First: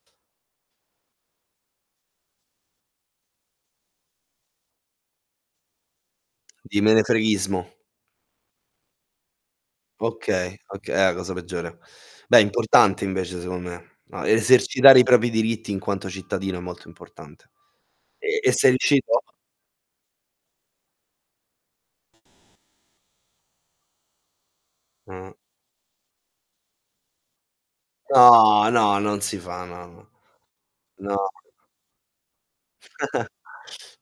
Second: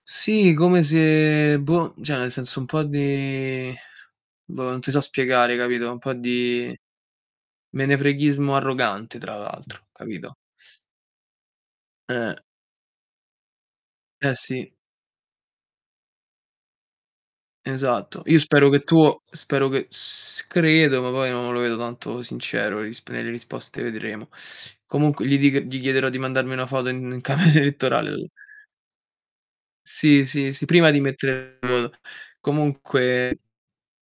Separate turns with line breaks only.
Sì come se boh, cioè, nel senso un po' di boh, non ti so spiegare, capito, un po' di
Di menefreghismo.
menefreghismo arrogante tra l'altro capito?
Okay, oka è la cosa peggiore. Beh,
Eh.
è importante invece secondo me. A
Eh, sì.
esercitare i propri, diritti in quanto cittadino è molto importante.
Esatto.
Ehm,
Io
e
spero
sei
che tu
riuscito?
spero che s che credo, ma poi non lo vedo tanto sincero, le risp nelle risposte vedremo. Comunque
Mh.
gli dic gli chiederò di mandarmi una foto in in camera elettorale
No, no, non si fa no, no.
Sì, sì, sì, prima di
No.
mettere il voto. Comunque